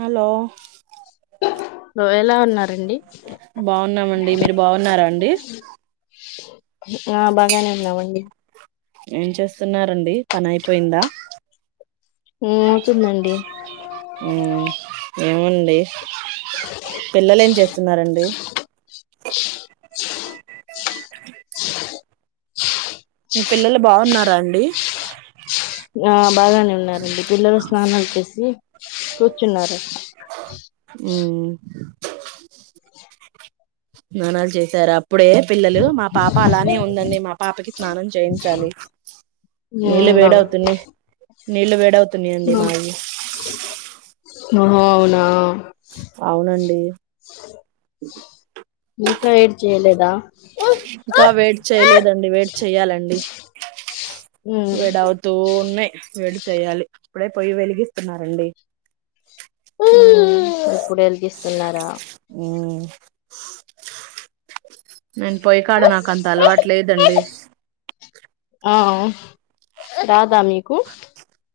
Hello లో ఎలా ఉన్నారండి బావున్నామండి, మీరు బావున్నారా అండి. ఆ బాగానే ఉన్నావండి. ఏం చేస్తున్నారండి. పనైయిపోయిందా అవుతుందండి. ఏవండి. పిల్లలు ఏం చేస్తున్నారండి మీ పిల్లలు బాగున్నారా అండి ఆ బాగానే ఉన్నారండి పిల్లలు స్నానం చేసి కూర్చున్నారు మ్మ్ స్నానాలు చేశారా ఇప్పుడే పిల్లలు మా పాప అలానే ఉందండి మా పాపకి స్నానం చేయించాలి నీళ్ళు ఉమ్ వేడవుతున్నాయి నీళ్ళు వేడవు తున్నాయి అండి మావి ఓహో అవునా అవునండి ఇంకా వేడి చేయలేదా ఇంకా వేడి చేయలేదండి వేడి చెయ్యాలండి ఉమ్ వేడి అవుతూ ఉన్నాయి వే చెయ్యాలి ఇప్పుడే పొయ్యి వెలిగిస్తున్నారండి ఇప్పుడు వెలిగిస్తున్నారా మ్మ్ నన్ పోయి కాడ నాకు అంత అలవాటు లేదండి ఆ రాదా మీకు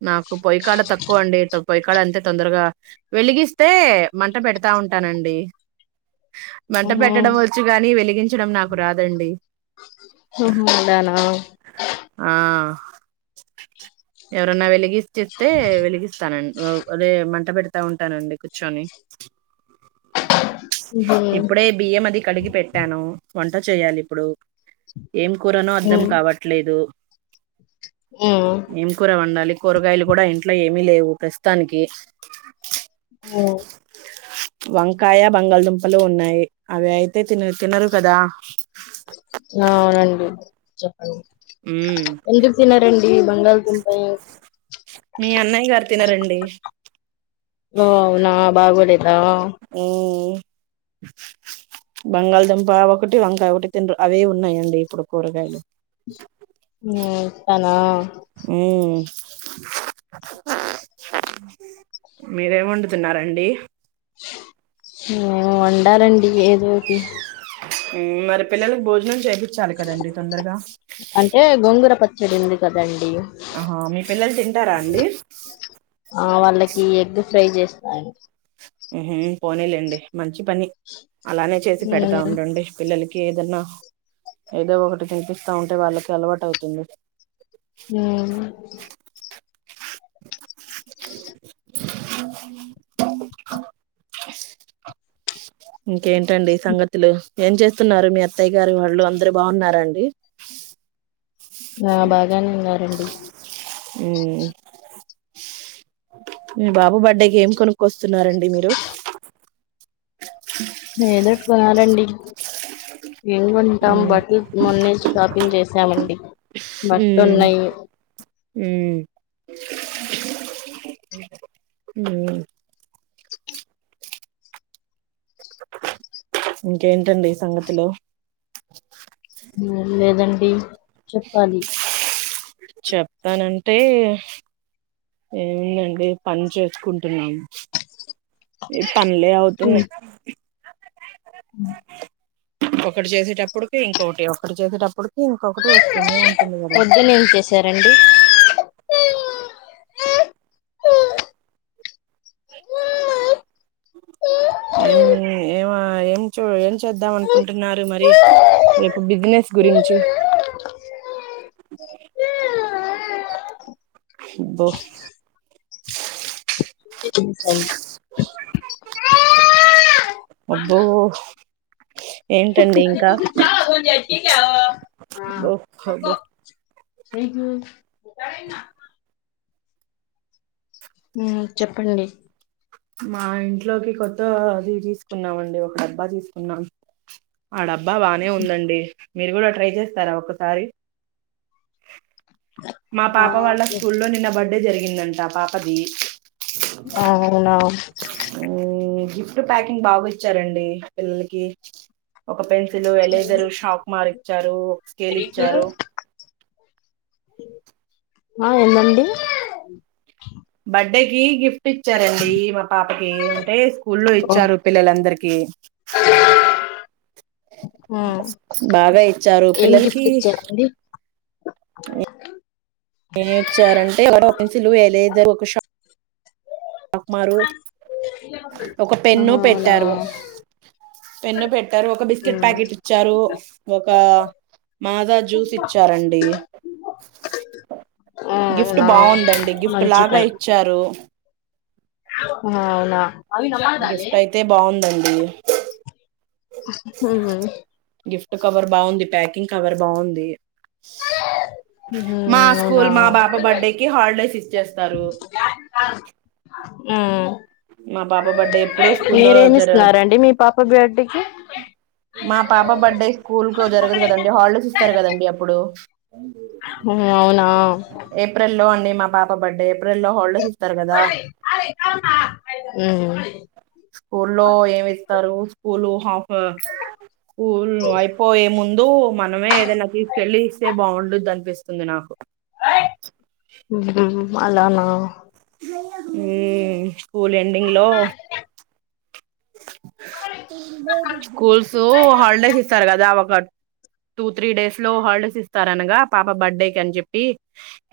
నాకు పొయ్యికాడ తక్కువ అండి త పొయ్యికాడ అంతే తొందరగా వెలిగిస్తే మంట పెడతా ఉంటానండి మంట ఉహు పెట్టడం వచ్చు గాని వెలిగించ చడం నాకు రాదండి ఉహూ అలానా ఆ ఎవరన్నా వెలిగి చెప్తే వెలిగిస్తానండి ఔ.. అదే మంట పెడతా ఉంటానండి కూర్చొని ఉహు ఉమ్ ఇప్పుడే బియ్యం అది కడిగి పెట్టాను వంట చేయాలి ఇప్పుడు ఏం కూరనో అర్ధం కావట్లేదు ఉమ్ ఏం కూర వండాలి కూరగాయలు కూడా ఇంట్లో ఏమి లేవు ప్రస్తుతానికి ఉమ్ వంకాయ బంగాళదుంపలు ఉన్నాయి అవి అయితే తినర్ తినరు కదా ఆ వునండి ఉమ్ ఎందుకు తిన్నారండి బంగాళదుంప మీ అన్నయ్య గారు తినరండి ఓ అవునా బాగోలే ఆ బంగాళదుంప ఒకటి వంకాయ ఒకటి తినరు అవే ఉన్నాయండి ఇప్పుడు కూరగాయలు ఇ తనా ఉ మీరేమి వండుతున్నండి ఉంటాలడి ఏదో మరి పిల్లలకి భోజనం చేయించాలి కదండి తొందరగా చెరింది కదండి ఆహా మీ పిల్లలు తింటారా అండి ఆ వాళ్ళకి ఎగ్ ఫ్రై చేస్తాండి పోనలేండి మంచి పని అలానే చేసి పెడతా ఉమ్ ఉండండి పిల్లలకి ఏదన్నా ఏదో ఒకటి తినిపిస్తా ఉంటే వాళ్ళకి అలవాటు అవుతుంది హ ఇంకేంటండి సంగతులు ఏం చేస్తున్నారు మీ అత్తయ్య గారు వాళ్ళు అందరు బాగున్నండి ఆ బాగానే ఉన్నారండి ఉ మీ బాబా బర్డే గ ఏం కొనుక్కొస్తా వస్తున్నారండి మీరు ఎదుట్కున్నాలండి ఏను కొంటాం ఉమ్ బట్టలు మొన్న షాపింగ్ చేసామండి బట్టలు ఉన్నాయి ఉ ఇంకేంటండి ఈ సంగతిలో లేేదనా ప చెప్పాలి చెప్తానంటే ఏముందండి పని చేసుకుంటున్నాము ఏ పనిలే అవుతున్నా అ ఒకటి చేసేటప్పుడుకి ఇంకొటి ఒటి చేసేటప్పుడుకి ఇంకొకటి వస్తుంది ఉంటుంది కదా పొద్దున ఏం ఆ ఆ ఏం ఏ ఏం ఏం చేద్దాం అనుకుంటున్నారు మరి రేపు బిజినెస్ గురించి ఇబ్బో స స అబ్బు ఏంటండి ఇంకా చ్చ క బఓ హబో సకి చెప్పండి మా ఇంట్లోకి కొత్త అది తీసుకున్నామ అండి ఒక డబ్బా తీసుకున్నాం ఆ డబ్బా బానే ఉందండి మీరు కూడా ట్రై చేస్తారా ఒసారి మా ఆ పాప వాళ్ళ స్కూల్లో నిన్నబడి అప్పుడే జరిగిందంట పాపది అవునా ఫ ప్యాకింగ్ బాగా ఇచ్చారండి పిల్లలకి ఒక పెన్ ఎరు షాక్ మారి చ్చారు స్కేలి ఇచ్చారు ఆ ఏందండి బర్డేకి గిఫ్ట్ చ ఇచ్చారండి మా పాపకి అంటే స్కూల్లో ఇచ్చారు పిల్లలందరికి ఆ బాగా ఇచ్చారు పిల్లలకి అ ఏమి ఇచ్చారంటే ఎన్సులు ఏ లేదు కుషం పాకుమారు ఒక పెన్ను అవునా పెట్టారు పెన్ను పెట్టారు ఒక బిస్కెట్ ఉమ్ ప్యాకెట్ ఇచ్చారు ఒక మాదా జ్యూస్ ఇచ్చారండి గిఫ్ట్ అవునా బాగుందండి గిఫ్ట్ మంచి లాగా పని ఇచ్చారు అవునా గిఫ్ట్ అయితే బాగుందండి ఉహు గిఫ్ట్ కవర్ బాగుంది ప్యాకింగ్ కవర్ బాగుంది ఉహు మా అవునా స్కూల్ మా బాపా బర్త్డేకి హాలిడేస్ ఇచ్చేస్తారు ఆ మా పాప బర్త్డే ఎప్పుడు స్కూల్లో జర మీరేమిస్తున్నారండి మీ పాప బేడ అ మా పాప బర్త్డే స్కూల్ కు జరగదు కదండడి హాలిడేస్ ఇస్తారు కదండి అప్పుడు అవునా ఏప్రిల్ లో అండి మా పాప బర్డ అప్రల్ లో హల్ అరే అరే కామా స్కూల్లో ఏమి ఇస్తారు స్కూల్ హాఫ్ ఊ ఊర్లో అయిపో ఏ ముందొ ముందు మనమే ఏదైనా తీసుకెళ్ళి ఇస్తే బాగుండదు అనిపిస్తుంది నాకు హు హు హు అలానా ఉ స్కూల్ ఎడింగ్ లో స్కూల్సు హల్డేస్ ఇస్తారు కదా ఒక టూ త్రీ డేస్ లో హాలిడేస్ ఇస్తార అనగా పాప బర్త్డే కని చెప్పి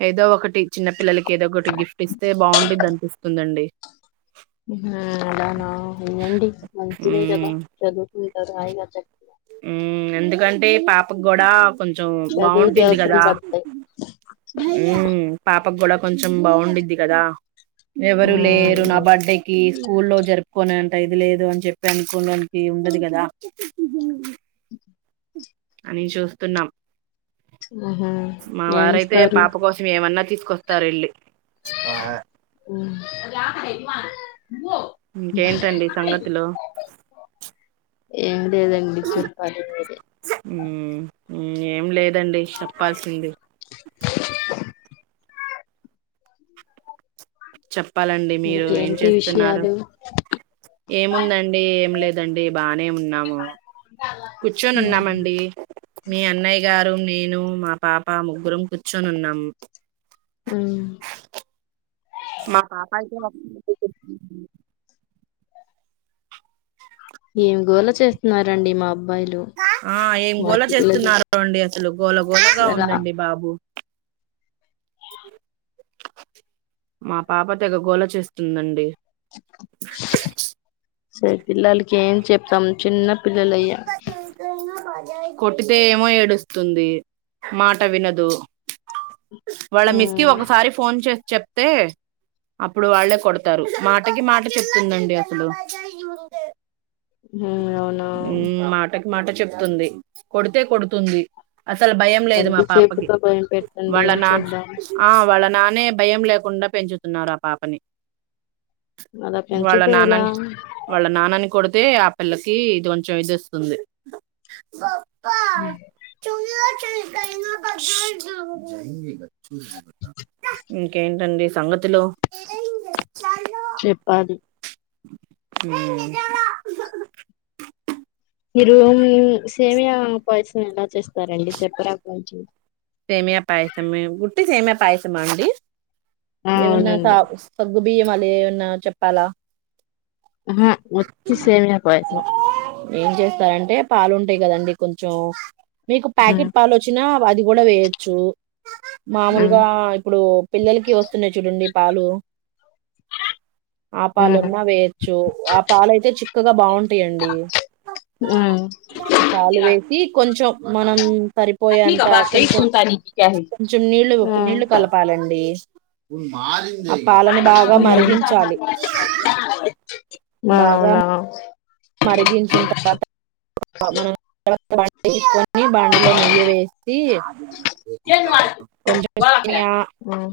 ఏదో ఒకటి చిన్న పిల్లలకి ఏదో ఒకటి గిఫ్ట్ ఇస్తే బాగుంది అనిపిస్తుందండి అ అలానా అయ్యండి మంచిదే కదా చదువు నీతోటి అయిన చక్ ఉ ఎందుకంటే ఈ పాపగూడ కొంచెం చదువుకి బాగుంటుంది అవసరం కదా పడతాయి ఉ పాప ప కూడా కొంచెం బాగుండుద్ది కదా ఎవరు లేరు నా ఉమ్ బర్త్డేకి ఊల్లో జరుపుకోనేంట ఇది లేదు అని చెప్పి అనుకోడానికి ఉండదు కదా అని చూస్తున్నాం ఉహు మా ఏం వారైతే చేస్తారు పాప కోసం ఏమన్నా తీస్ కొత్తారిల్లి ఆ ఉ ఇంకేంటండి సంగతులు ఎం లేదండి చెప్పాలి ఉ ఏం లేదు వదండి చెప్పాల్సింది చెప్పాలండి మీరు ఏం ఇంకేంటి చేస్తున్నారు విషయాలు ఏముందండి ఏం లేదండి బానే ఉన్నాము కూర్చొని ఉన్నామండి మీ అన్నయ్య గారు నేను మా పాప ముగ్గురం కూర్చొనున్నాము ఆ మా పాప అయితే ఏం గోల చేస్తున్నారండి మా అబ్బా ఆ ఏం గోళ చేస్తున్నారు అండి అసలు గోల గోళగా అసలా ఉందండి బాబు మా పాప తెగగోళ చేస్తుందండి స పిల్లల్లు కేం చెప్తాం చిన్న పిల్లలయ్యా కొట్టితే ఏమో ఏడుస్తుంది మాట వినదు వాళ్ళ మిస్ కి ఉమ్ ఒకసారి ఫోన్ చేస్త చెప్తే అప్పుడు వాళ్ళే కొడతారు మాటకి మాట చెప్తుందండి అసలు హ్మ్ అవునా మ్మ్ మాటకి మాట చెప్తుంది కొడుతే కొడుతుంది అసలు అంటి చేపుతో భయం పెట్టండి ఏం వళనాన్ చేద్దాం ఆ వళనాన్ అనే భయం లేకుండా పెంచుతున్నారు ఆ పాపని అలా వాళ్ళ పెంచితే ఎలా నాన్నని వాళ్ళ నానాని కొడితే ఆ పిల్లకి ఇది కొంచెం ఇది ఇస్తుంది పో చూ చనా [unintelligible] ఇంకేంటండి సంఘతులు చెప్పాలి ఈ రూమ్ సేమియా పాయసం ఎలా చేస్తారండి చెప్పరా కొంచం సేమయా పాయసమా ఊటీ సేమయా పాయసమా అండి ఏమన్న అవునండి స సగు బియ్యమా లేవు అన్న చెప్పాలా వచ్చి సమియా పాయసం ఏం చేస్తారంటే పాలుంటాయి కదండి కొంచెం మీకు మ్మ్ ప్యాకెట్ పాలు వచ్చినా అది కూడా వేయచ్చు మ్మ్ మామూలుగా ఇప్పుడు పిల్లలకి వస్తున్నాయి చూడండి పాలు మ్మ్ ఆపలున్నా వేయచ్చు ఆ పాలు అయితే చిక్కగా బాగుంటాయంండి మ్మ్ పాలు వేసి కొంచెం మనం సరిపోయే అంత కొంచెం కొంచెం నీళ్ళ నీళ్లు కలపాలండి ను మారి ఆ పాలని బాగా మరిగించాలి మా బాగా అవునా మరిగించిన తర్వాత మనం [unintelligible] బాండీ లో నెయ్యి వేసి కొంచం సేమియా మ్మ్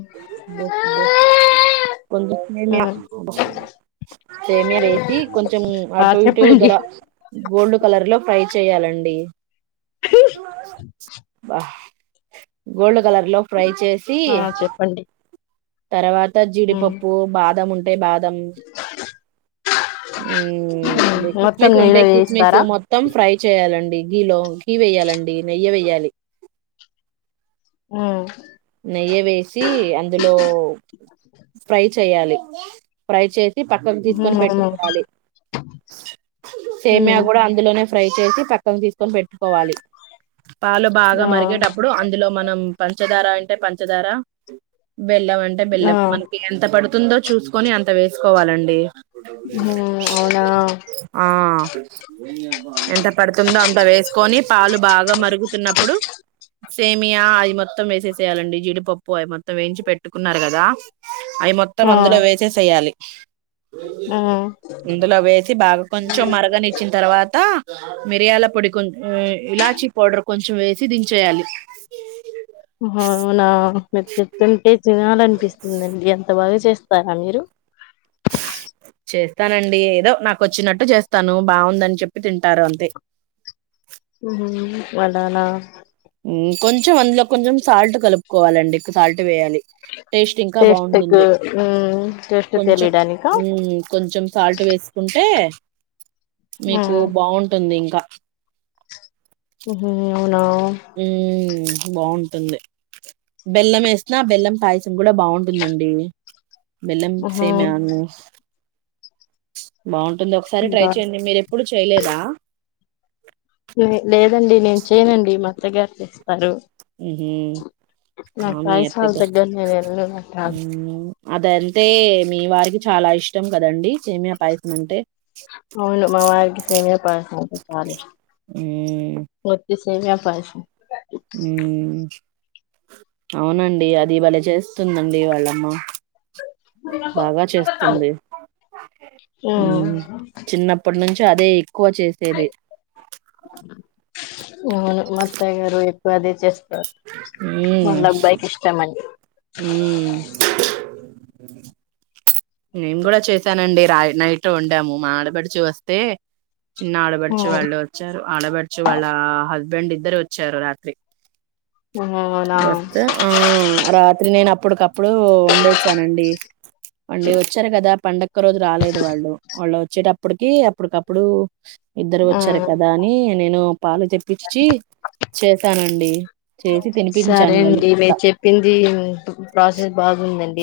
కొంచం సేమియా మ్మ్ సేమీయా వేసి కొంచెం ఆ టూ ఇటు ఉ చెప్పండి దర గోల్డ్ కలర్ లో ప్రై చేయాలండి గోల్డ్ కలర్ లో ఫ్రై చేసి ఆ చెప్పండి తర్వాత మ్మ్ జీడిపప్పు బాదం ఉంటు బాదం మ్మ్ ఉహు మొత్తం కిస్మిస్ నెయ్యిలో ఉంటాయి కిస్మిసు వేయిస్తారా మొత్తం ఫ్రై చేయాలండి గీలో గీ వేయాలండి నెయ్యి వేయాలి ఆ నెయ్యి వేసి అందులో ఫ్రై చేయాలి ఫ్రై చే పక్కకు తీసుకొని మ్మ్ అవును పెట్టుకోవాలి సేమీయా మ్మ్ కూడా అందులోనే ఫ్రై చేసి పక్కకి తీసుకొని పెట్టుకోవాలి పాలు బాగా ఆ మరిగేటప్పుడు అందులో మనం పంచదార అంటే పంచదార బెల్లం అంటే ఆ బెల్లం మనకి ఎంత పడు తుందో చూసుకొని అంత వేసుకోవాలండి మ్మ్ అవునా ఆ ఎంత పడుతుందో అంత వేసుకొని పాలు బాగా మరుగుతున్నప్పుడు సేమీయా అది మొత్తం ఏసేసి చేయాలండి జీడిపప్పు అవి మొత్తం వేయించి పెట్టుకున్నారు కదా అవి మొత్తం ఆ అందులో వేసేసయాలి మ్మ్ ఇందులో వేసి బాగా కొంచెం మరగనిచ్చిన తర్వాత మిరియాల పొడి కొ ఇలాచి పౌడర్ కొంచెం వేసి దించేయాలి ఔనా తంటేజ అనిపిస్తుందిండి ఎంత బాగా చేస్తారా మీరు చేస్తానండి ఏదో నాకు వచ్చినట్టు చేస్తాను బాగుందని చెప్పి తింటారు అంతే వండాల కొంచెం అందులో కొంచెం సాల్ట్ కలుపుకోవాలండి సాల్ట్ వేయాలి టేస్ట్ ఇంకా టేస్ట్ కు బాగుంటుంది మ్మ్ టేస్ట్ కొంచెం తెలియడానికా కొంచెం సాల్ట్ వేసుకుంటే మీకు మ్మ్ బాగుంటుంది ఇంకా [unintelligible] హ న బాగుంటుంది బెల్లం వేసిన ఆ బెల్లం పాయసం కూడా బాగుంటుందండి మెల్లం మ్హూ సేమను బాగు ఉంటుంది ఒకసారి ట్రై ఉంటా చేయండి మీరు ఎప్పుడు చేయలేదా లేదండి నేను చేయనండి మా దగ్గారికి సరు ఉహు ఆ నాకు మీ రాయసళ్ళ అత్తకి దగ్గర నేను వెళ్ళ నా ఉమ్ అదంటే మీ వారికి చాలా ఇష్టం కదండి ఏమి అ పాయసం అంటే అవును మాగ సేమ పంట చాల సవే పస అ అవునండి అది భలే చేస్తుందండి వాళ్ళమ్మ బాగా చేస్తుంది మ్మ్ చిన్నప్పటి నుంచి చ్చదే తక్కువ చేసేది అవును మాత్తయగారు ఎక్కువ అది చేస్త నంద అబ్బాయికి ఇష్టమని అ నేం కూడా చేసానండి రా నైట్ వండాము మాడబడి చూ వస్తే చిన్న ఆడపర్చు మ్మ్ వాళ్ళు వచ్చారు ఆడపర్చు వాళ్ళ హ బెం ఇద్దరు వచ్చారు రాత్రి మ్హూ అవునా వస్త ఆ రాత్రి నేను అప్పుటికప్పుడు ఉండేది సనండి అండి వచ్చారు కదా కా పండక్క రోజు రాలేదు వాళ్ళు వాళ్ళు వచ్చేటప్పటికి అప్పుటికప్పుడు ఇద్దరు వచ్చారు మ్మ్ కదా అని నేను పాలు తెప్పించి చేశానండి అ సరే అండి మీరు చెప్పింది ప్రాసెస్ బాగుందండి